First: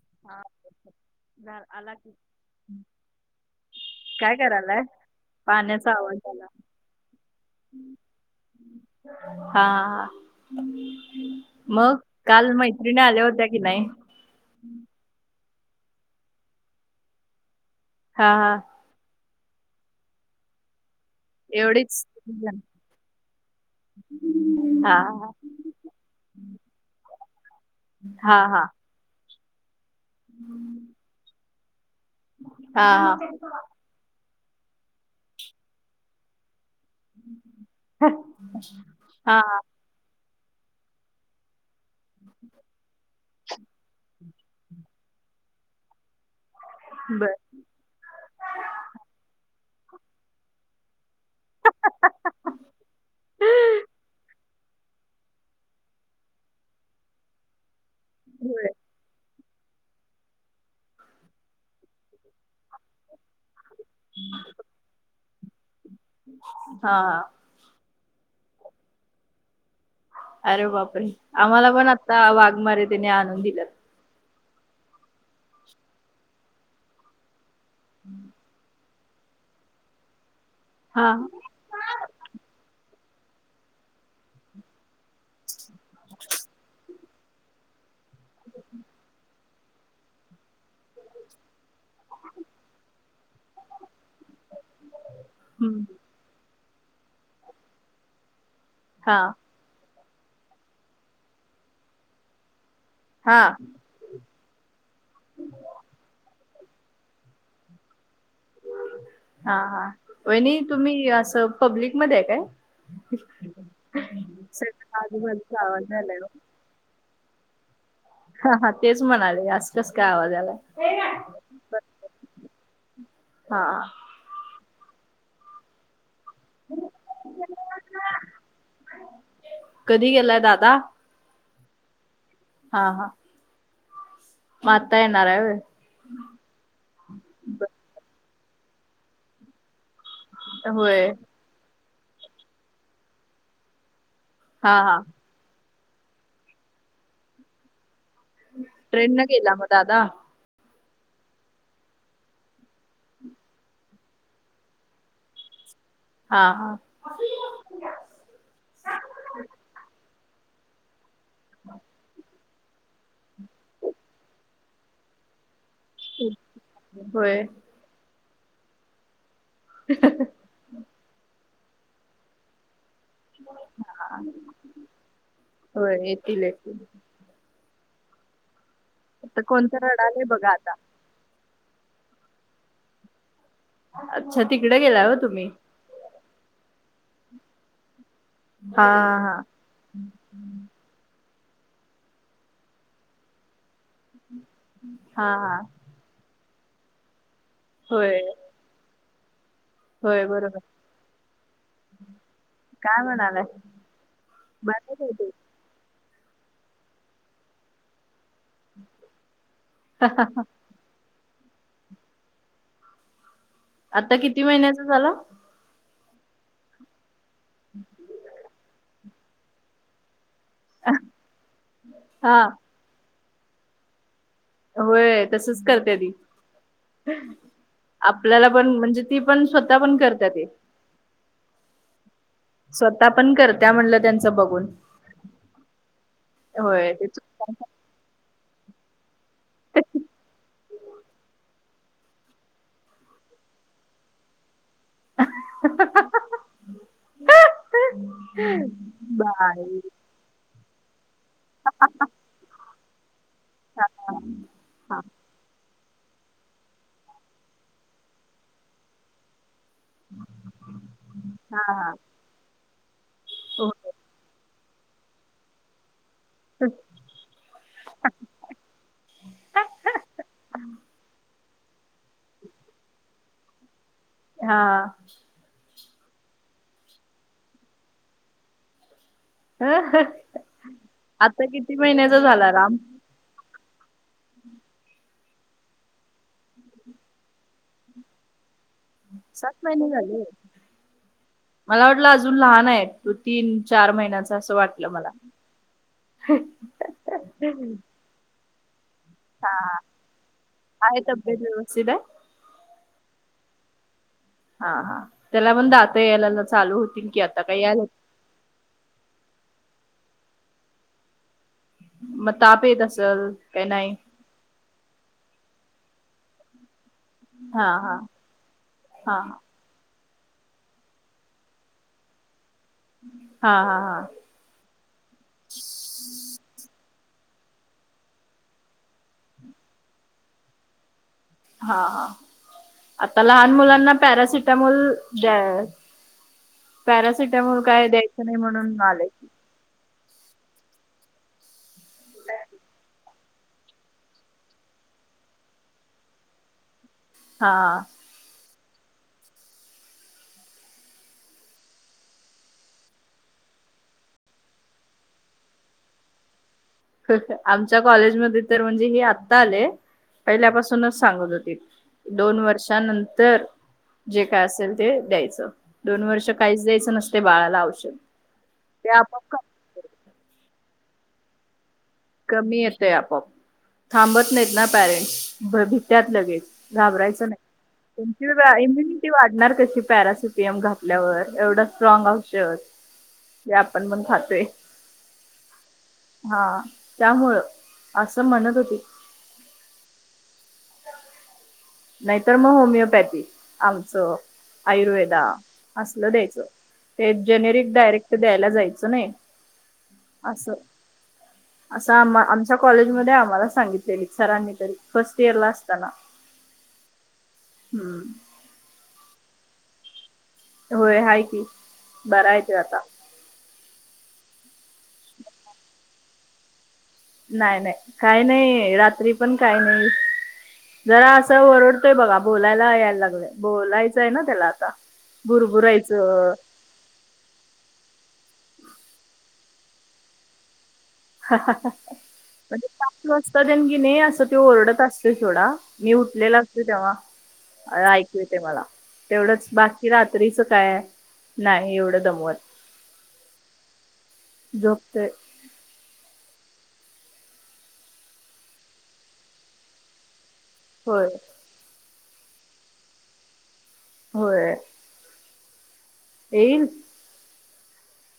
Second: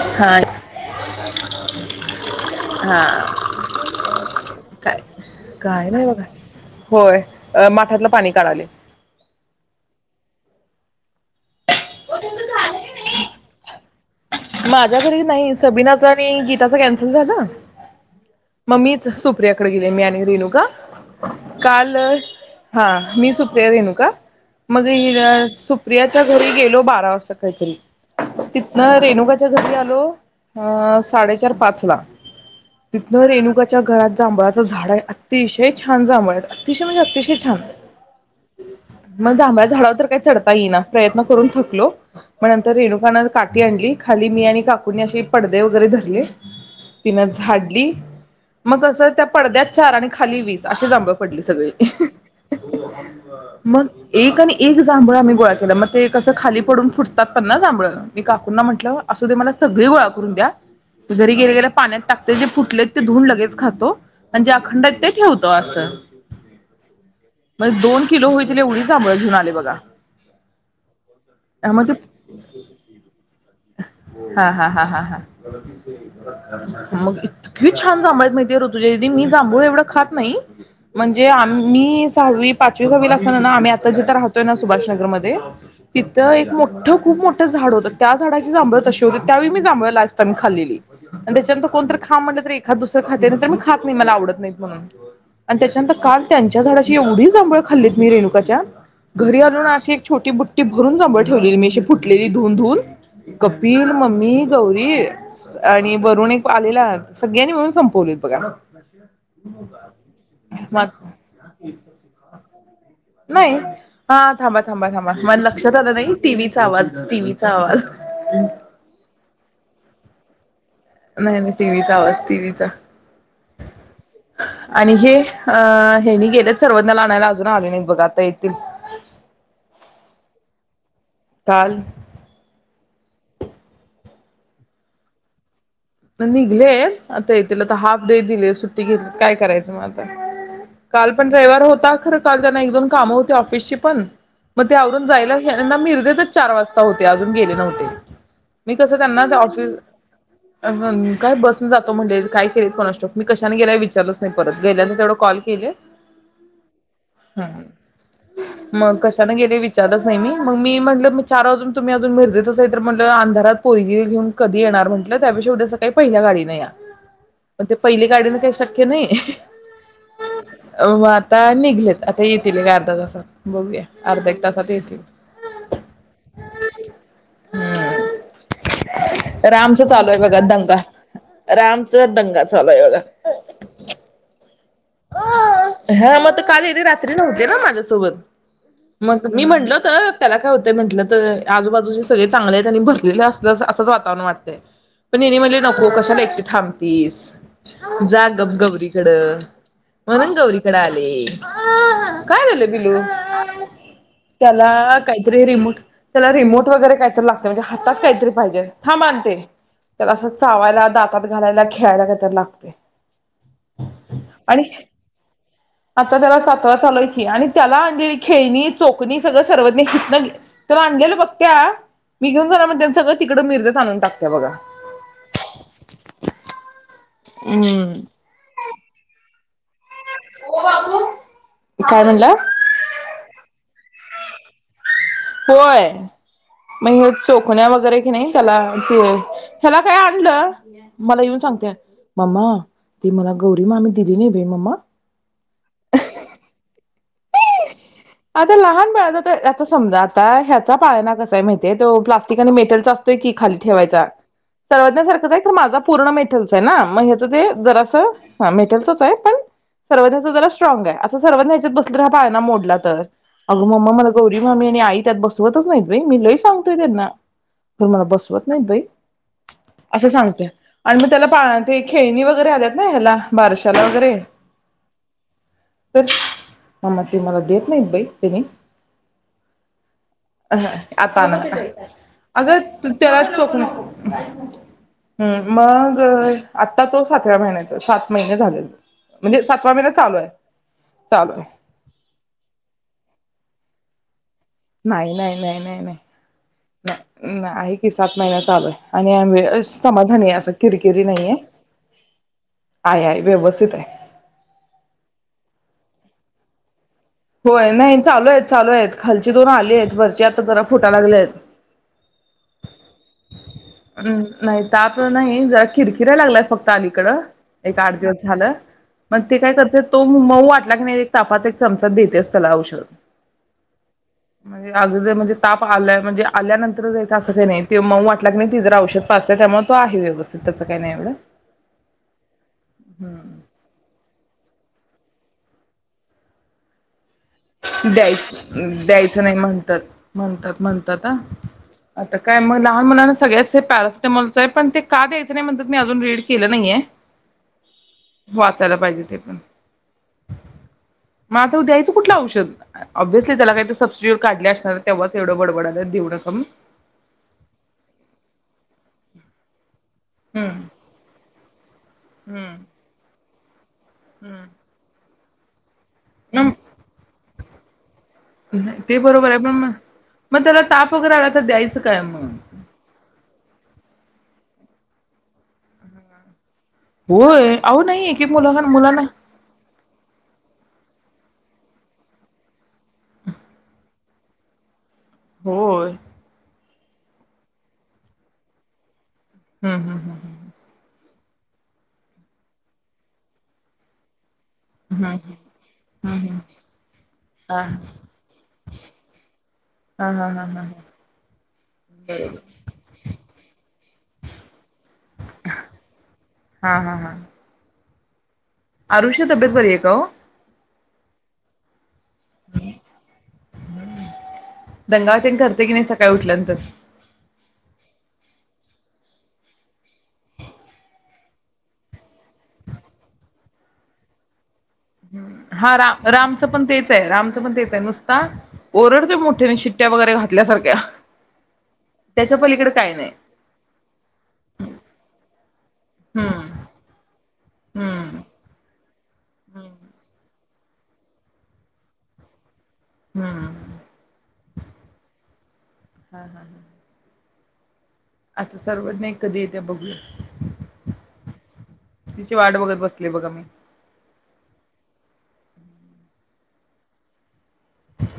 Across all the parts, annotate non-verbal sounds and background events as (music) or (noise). हा हाय झा आला की काय करायलाय काय, काय पाण्याचा नाही आवाज बघा आला होय माठातलं पाणी काढालय. हां, मग काल मैत्रिणी आल्या होत्या की नाही? (unintelligible) झ्याघरी नाही सबीनाचा आणि गीताच कॅन्सल झालं. हा हा मम्मीचं सुप प्रियाकडे गेले मी आणि रेणूका. काल एवढीच जण. हां मी, सुप्रिया, रेणुका मग हा ही अ सुप्रियाच्या घरी गेलो बारा वास् कातरी, हा हा हा तिथनं रेणुका (unintelligible) ओ, हं साडे तर पाच ला. हा तितनं रेणुकाच्या घरात जांभळाचं झाड हाय, अतिशय छान जांभळं आहेत. अतिशय म्हणजे अतिशय छान. मग हा जांभळ्या झाडावर तर काय चढ ता येईना प्रयत्न करून थकलो. म नंतर रेणुकान काठी आणली. खाली मी आणि काकूनी अशे पडदे वगैरे धरले. हा तिनं बर झाडली, मग असं त्या पडद्यात चार आणि खाली वीस अशी जांभळं पडली सगळी. मग एक आणि एक जांभळं आम्ही गोळा केलं. म ते कसं खाली पडून फुटतात पन् ना जांभळं. मी काकुंना होय म्हण सुधि मला सगळी गोळा करून द्या. घरी गेल्या गेल्या पाण्यात टाकते. जे फुटलेत ते धुऊन लगेच खातो, म्हणजे अखंड आएत ते क्यो होतो आसं. हां किलो होईतील एवढी जांभळं घेऊन आले बघा. अरे बाप रे, आम्हाला पण मग ते आता वाघमारे त्याने आणून दिल्यात. हां-हां-हां-हां-हां मग इत त्की छान जांभळं आएत माहितीये रुत लइ दि आधी मी जांभूळ एवढं खात नाही. हा म्हणजे आम्ही, सहावी पाचवी सहावी ला अस् सन ना आम्ही आता जिथं राहतोय ना सुभाषनगर मध्ये तिथं एक मोठं खूप मोठं झाड होतं त्या झाडायची जांभळं तशी होतीत. त्यावेळी मी जांभळ लास्ट टाइम खाल्लेली आणि त्याच्यानंतर. कोण तर खा म्हणलं तर एखाद दुसर खाते नाही तर मग मी खात नाही. मला आवडत नाही म्हणून आणि हम्म. त्याच्यानंतर काल त्यांनी. त्या झाडाची एवढीच जांभळ खाल्लीत मी, रेणुकाच्या. हा घरी आलून अशी छोटी बुट्टी भरून जांभळ ठेवलेली मी, आशी फुटलेली धुवून-धुवून हा कपिल, मम्मी. गौरी आणि वरुण एक आलेला, सगळ्यांनी मिळून संपवलीत. हा हा वाहिनी, मग तुम्ही असं पब्लिक मध्ये आहे काय? नाही हा थांबा थांबा सगळ थांबा आजू मला बाजूचा आवाज यायलाय. चा आवाज हा हा तेच म्हणाले आस कस काय आवाजा यायलाय? नाही नाही टीव्हीचा आवाज टीव्हीचा हा आणि हे अ हेनी गेल्यात सर्वंदन्याला आणायला अजून आले नाहीत. बघा आता येतील. कधी गेलाय दादा काल. हा हा. म आता येणार हाय होय? निघलेत आता येतील आता हाफ डे दिलेय सुट्टी घेतली काय करायचं म? होय होय काल पण रविवार होता खरं काल त्यांना एक दोन कामं होती ऑफिसची, पण मग हा ते हा आवरून जायला तेना मिरजेतच चार वाजता होते अजून गेले नव्हते. ट्रेन न गेला मग दादा? अ काय बसने जातो म्हटलेलत काय केलेत कोणास ठाऊक, मी कशाने गेलाय विचारच नाही परत गेल्यावर तेवढं कॉल केले. हा हा ह मग कशाने गेले विचारलच नाही म मग मी म्हटलं मी चार वाजून तूम्ही अजून मिरजेतच नाही तर म्हटलं अंधारात पोरीगीला घेऊन कधी येणार म्हटलं? त्या पेक्षा उद्या स का पहिल्या गाडीन या. होय ते पहिली गाडी ते शक्य नाही अ (unintelligible) आता निघलेत आता येतील एक आर्ध्या तासात बघूया अर्ध्या एक तासात येतील. होय येतील कोण तर आज आलोय बघा दंगा रामचा दंगा चालूय बघा. अच्छा तिकडे गेला हो तुम्ही. हा मग काल हेनी रात्री नव्हते ना माझ्यासोबत हा मग हा मी म्हटल होतं त्याला काय होतंय म्हंटलं तरं आजूबाजूचे सगळे चांगलेयत आणि भरलेल असलं असंच वातावरण वाट तय, पण हा हेनी हा म्हणले नको कशाला एकटी थांबतीस. होय जा गप गौरी इकडं होय म्हणून बरोबर गौरीकडे आलेय काय झालं बिलू काय म्हणालाय त्याला बर काहीतरी रिमोट त्याला रिमोट वगैरे काय तर लागतं म्हणज हातात काय तरी पाहिजे थांब आणते त्याला असं चावायला दात तात घालायला खेळायला काहीत लागतय. आता कित ती महिन्याचा झाला. आता त्याला सातवा चालूय कीवआणि त्याला आंदी खेनी चोख कुणी सगळं सर्वज्ञ होत न तर आणलेला बघत्या मी हा घेऊन जाणार म्हणत्यां सगळं तिकडे मिरजेत आणून टाक होय तसच करते ती. हम्म आपल्याला पण म्हणजे ती पण स्वतः पण कर त्या ते, काय म्हणला? स्वतः पण करत्या म्हणलं त्यांचा बघून होय मग होय ते हे चुकताना चोखण्या वगैरे की नाही त्याला आणती ओय. ह्याला काय आणलं? मला येऊन सांगत्याय मम्मा, ती मला गौरी मामी दिली नाय बाई मम्मा. (unintelligible) आता लहान बाळाचं आता बाई! समजा आता ह्यात पाळणा कस माहिती हाय? तो प्लास्टिक आणि मेटल चा असतोय की खाली हां, ठेवायचा. सर्वज्ञा सारखाच आहे खर माझा पूर्ण मेटेलच आहे ना. मग हेच ते जरा असं मेटल तरच आहे पण जरा आस सर्वज्ञाचा जरा स्ट्रांग आहे. असं सर्वां हां, ह्याच्यात हां. बसल्यावर हा पाळणा मोडणार. तर अगं हो, मम्मा मला गौरी मी आणि आई त्यात बसवतच नाही. मी लय सांगतोय तेना तर, मला बसवत नाही बाई. असं सांगत आणि मी त्याला पा ते खेळणी वगैरे आल्यात ना ह्याला बारशाला वगैरे हा. तर मम्मा ते मला दे. नाहीत बाई तेनी. अ आता न किती महिन्याचा झाला राम? अगं त्याला चोख हम्म मग आता तो सातव्या महिन्याचा. सात महिने झाले. सात महिने झाले? चालू आहे मला वाटलं अजून लहान आहे. त तीन चार महिन्याचा अस वाटलं मला. नाही नाही नाही नाही नाही. आहे की सात माहि चालू हाय. आणि आ हां, समाधनी आहे असं. आहे किरकिरी नाहीे तब्येत हाय व्यवस्थित आहे? आहे आहे आहे. व्यवस्तीत आहे. हा हा त्याला मण दात यायला ना चालू होतील. की आता काही होय यायला नाही चालू आहेत, चालू आहेत खालची दोन आली आहेत वरची आता जरा फुटा लागल्यात मग ताप येत असेल काही नाही? हम् नाही ताप नाही कीरकिरा लागलाय फक क्त आलिकड एक हां, आठ हां. दिवस झालं. पण हां, ती हां. काय करत तो मऊ वाटला की नाही एक तापाचा एक चमचा देत्याच. तेला आऊषद हां, हां, हां. म्हण अग म्हणजे ताप आ म्हणजे आल्यानंतर द्यायचं असं काय नाही ते मऊ वाटला क नाही ति जर औषध पाजते त्यामुळ तो आहे व्यवस्थित त्याचं काय नाय एवढं हा हा आता लहान मुलांना पॅरासिट टिमोल दया पॅरा द्यायच द्यायचं नाही म्हणतात म्हणतात म्हणतात आ आता काय म लहान मुलांनाच सगळ्याच हे पॅरासिटिमलच ये पण ते का द्यायचं नाय म्हणतात मी अजून रीड केलं नाहीये. हा वाचायला पाहिजे ते पण म आता ओ द्यायचं कुठलं औष ऑब्सली त्याला काहीतर सबसिड्युट काढले असणार, तेव्हाच एवढं बडबडाला लागलेत देऊ नका म्हणून आमच्या कॉलेजमध्ये तर म्हणजे हे आता आले हम्म पहिल्यापासूनच सांगत होती. दोन हम्म. वर्षानंतर जे काय असेल ते द्यायचं. (inaudible) दोन वर्ष काहीच द्यायचं नसतय बाळाला औषध ते आपोआप बरोबर आहे पण म कमी म त्याला ताप वगैरे आला तर द्यायचं काय? मग? कमी येतय आपोआप थांबत नाहीत ना पॅरेंटस भित्यात लगेच घाबरायचं होय अहो नाय नाही एक एक मुला तुमची मुलांना इम्युनिटी वाढणार कशी पॅरासिपियम घाब आपल्यावर एवढं स्ट्रॉग औषध जे आपण पण खातोय होय हा त्यामुळं असं म्हणत होते. हुं हुं हुं हुं नाहीतर म होमिओपॅथी आमचं आयुर्वेदा असलं द्यायचं ते हा जेनेरिक हा डायरेक्ट द्यायला जायचं नाही. हा अस हा हा असं आ आमच्या कॉलेज मध्ये आम्हाला सांगितलेली सरांनी तरी फर्स्ट इयरला असताना. हा हा हा हुं अरुषच तब्येत बरी आहे का ओ? होय हाय की बराय त्यो आता दंगा व तेन करते की नाय सकाळी उठल्यानंतर नाही नाही काही नाही रात्री पण काही नाही जरा असं ओरडतोय बघा बोलायला यायला लागलंय बोलायचंय ना त्याला आता हा राम बुरबुरायचं रामचं पण तेच आहे रामचं पण तेच आहे नुस आता ओरडतोय मोठ्याने शिट्ट्या वगैरे घातल्यासारख्या त्याच्या म्हणजे, पलीकडे काय पाच नाही. वाजता कणी असं तो ओरडत असतोय सोडा. मी उठलेला हम्म. असतो, तेव्हा ऐकू हम्म येतंय मला. तेवढंच बाकी रात्रीच काय, नाही एवढं दमवत. हम. जोपतोय. (unintelligible) आता सर्वज्ञ एक, कधी येत्या बघूया. होय. तिची वाट बघत बसली बघा मी. होय. येईन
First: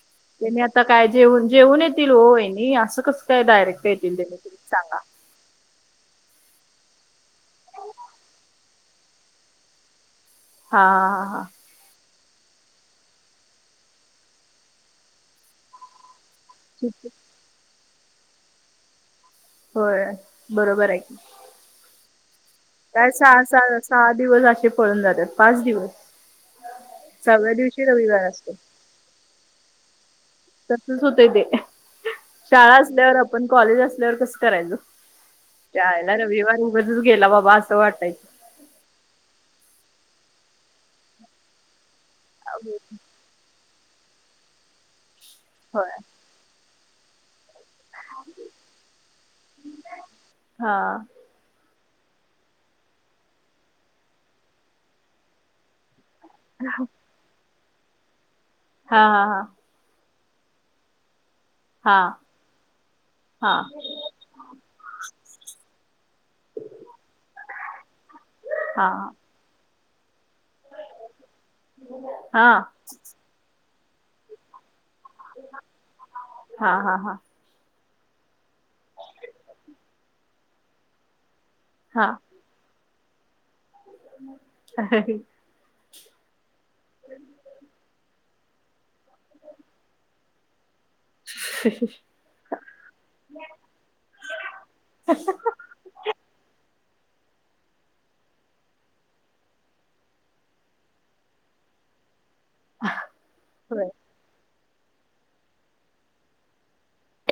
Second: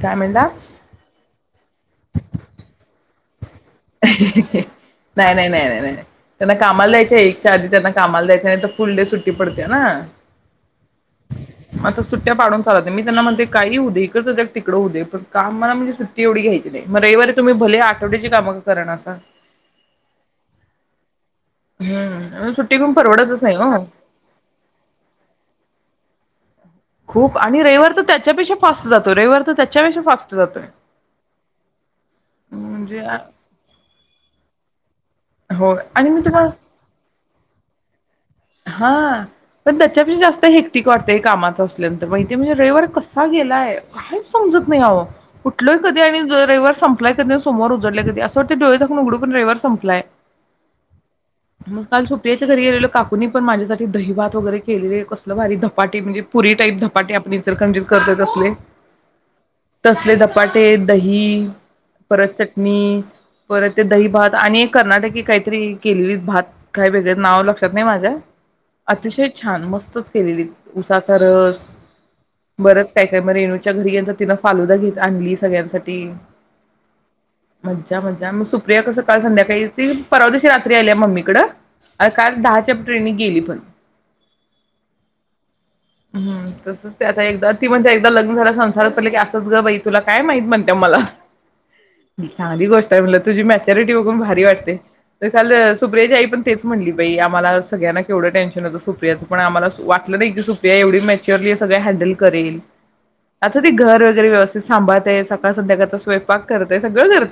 काय म्हणला? तुम्ही आता काय जेवन, जेवून येत येतील ओ वाहिनी असं कस ते डायरेक्ट येतील (unintelligible) सांगा. नाही नाही नाही नाही नाही. त्यांना कामाला जायचे. एकच्या आधी त्यांना कामाला जायचंय नाही तर, फुल डे सुट्टी पडते ना. हा हा. मग आता सुट्ट्या पाडून चालत नाही, मी त्यांना म्हणते, काही ही होउ दे एकच जग तिकडं होऊ दे पण, कामाला म्हणजे सू तेवढी घ्यायची नाही, ठीक म आहे. रविवारी तुम्ही भले छोटीशी का मग. कारणासा. होय. बरोबर आहे की, हम, काय सहा सहा सहा दिवस असे पळून जातात, पाच दिवस. खूप सहाव्या आणि, दिवशी रविवार तर असतो त्याच्यापेक्षा फास्ट जातो, रविवार तर, त्याच्यापेक्षा फास्ट. जातोय. तसंच होतय ते. शाळा म्हणजे असल्यावर, आपण कॉलेज असल्यावर, कसं करायचं. होय आणि चायला मी तुम्हाला रविवार उगाचच गेला बाबा आज. तो वाटायच. हा पण त त्याच्या बी पण जास्त हेक्टक वाटतं कामाचं अस, नंतर माहिती आहे, म्हणजे रविवार कसा गेलाय. काहीच समजत नाही हवं आहो. कुठल होय कधी आणि अ रविवार. संपलाय कधी, सोमवार उज उघडले असं वाटत डोळे झाकून उघडू पण रविववर संपलाय. हा मग काल सुप्रिया च्या घरी गेलेलो का कोणी पण माझ्यासाठी दहीभात वगैरे केलेले, कसलं भारी धपाटे म्हणजे. पुरी टाईप धपाटे आप इचलकरंजीत करतोय तसली. हा हा हा असले धपाटे दही परत चटणी, हा हा परत ते दहीभात आणि एक कर्नाटकी काहीतरी. केलेली भात काय वेगळं नाव लक्षात नाही माझं हा अतिशय छान मस्त. केलेलीत, उसाचा रस हा बरच काय काय मरे तेनचा घरी गेलेल तिला फालुदा घेत आणली सगळ्यांसाठी हा हा हा मज्जा मज्जा! मग सुप्रिया कसं काल संध्याकाळी आलती ती, पररावा दिवशी रात्री आल्या मम्मी कडं? हा अ काल दहाच्या ट्रेन नी गेली पण (unintelligible) हम्म त्याचं एकदा ती म्हणत्या एकदा लग्न झालं, संसारात पडलं की असंच ग बाई, तुला काय माहित म्हण त्या मला. चांगली गोष्ट आहे म्हणलं तुझी मॅच्युरिटी बघून भारी वाटते. काल सुप्रियाची आई पण तेच म्हणली बाई आमाला सगळ्यांना केवढं टेनशन होत, सुप्रियाच पण आम्हाला असं वाटलं नाही की सुप्रिया एवढ मॅचुरली सगळ हँडल करेल, आता ते होय घर वगैरे व्यवस् सांभाळते, सकाळ संध्याकाळचा स्वयपाक करतेय सगळं करते.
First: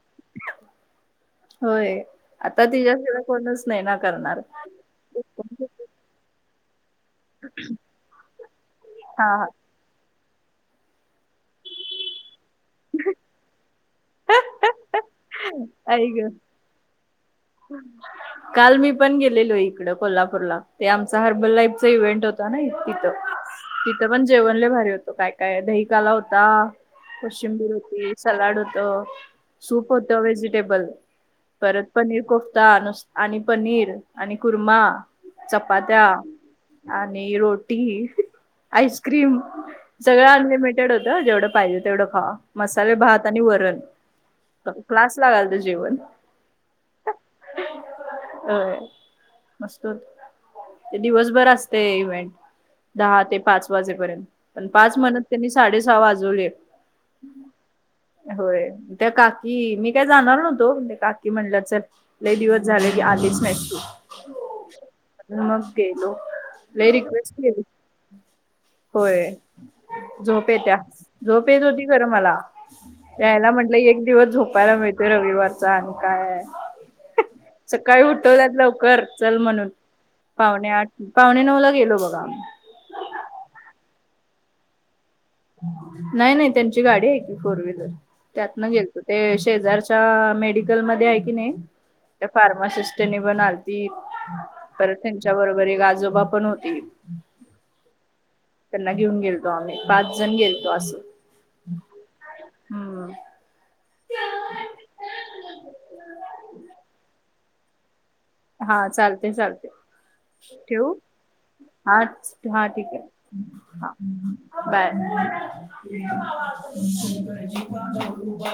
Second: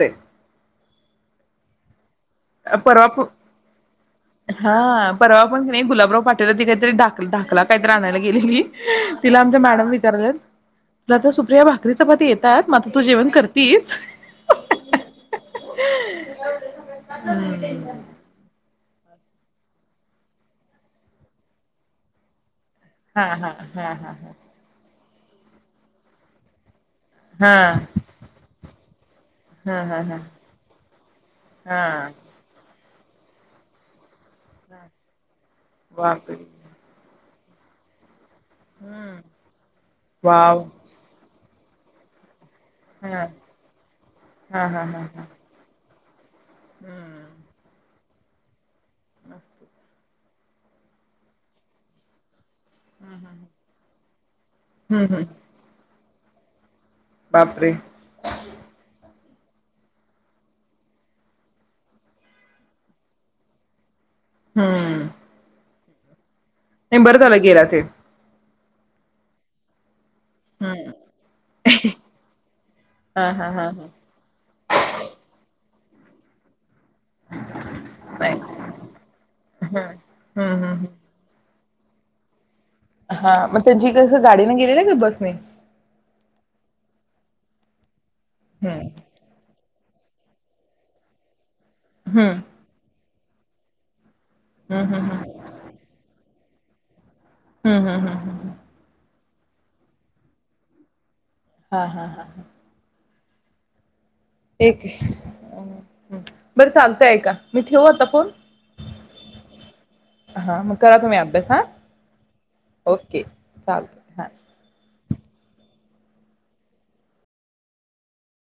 होय आता परवा तिच्याशिवाय प कोणच नाही ना करणार. अहो पण तिनी गुलाबराव पाटीलला ती काय तरी दा धाकला काहीतरी आणायला गेलेली, हा तिला हा आमच्या मॅडमनी विचारलं आता सुप्रिया, भाकरी चपाती येतात म आता तू जेवण करतीस? आय गं हं काल मी- मी पण गेलेलो इकड, कोल्हापूरला ते आमचा हर्बल लाईफचा इव्हेंट होता ना तिथं हा हा हा तिथं हा पण जेवण लय भारी होतं. काय काय दहीकाला होता! हा हा कोशिंबीर होती सलाड होतं तं हा सूप हा हा. होतं व्हेजिटेबल, हा परत पनीर ता नुस आणि पनीर. आणि कुर्मा, चपात्या बापरे आन् नी रोटी हम्म आईस्क्रीम, सगळं वाव अनलिमिटेड होतं जेवढं पाहिजे तेवढं खावा. मसाले हा भात आणि वरण हा हा हा क्लास हा लागालतं जेवण. हम्म (unintelligible) ओय मस्तच ते दिवसभर असते इव्हेंट. दहा ते पाच वाजेपर्यंत, पण पाच हम्म म्हणत हम्म त्यांनी साडे सहा वाज जुळे बापरे होय, त्या का की मी काय जाणार नव्हतो. त्या काकी म्हणल्या चल. लय दिवस झाले आलीच नाहिस तू. हम्म मग गेलो लय नई बरं रिक्वेस्ट झालं केली गेला ते. होय. झोप येत्या, हम्म झोप येत होती खरं मला, हा हा यायला हा म्हटलं हा एक दिवस झोपायला मिळते रविवार. चान काय? सकाळी नाही उटवल्यात लवकर चल म्हणून, हम्म पावणे हम्म हम्म. आठ पावणे नऊ ला गेलो बघा. जसं गाडीने गेलेला की बस ने? नाई-नाई त्यांची गाडी आय की फोर व्हीलर. त्यातनं गेलतो. हम्म ते शेजारची त्या मेडिकल मध्ये आय की नाई. त्या हम्म फार्मासिस्ट तेनी पण आलतित. हम्म परत हम्म त्यांच्या बरोबर एक आजोबा पण होत् ते. हम्-हम्-हम्-हम् त्यांना घेऊन गेलतो आम्ही पाच जण गेलतो आसं. हा हा हा. एक बरं चालतय का मी ठेवू आता फोन हा चालतेय चालते हा मग ठेवू? करा तुम्ही अभ्यास हा हा ठीक आहे ओके हा चालतंय बाय. (unintelligible)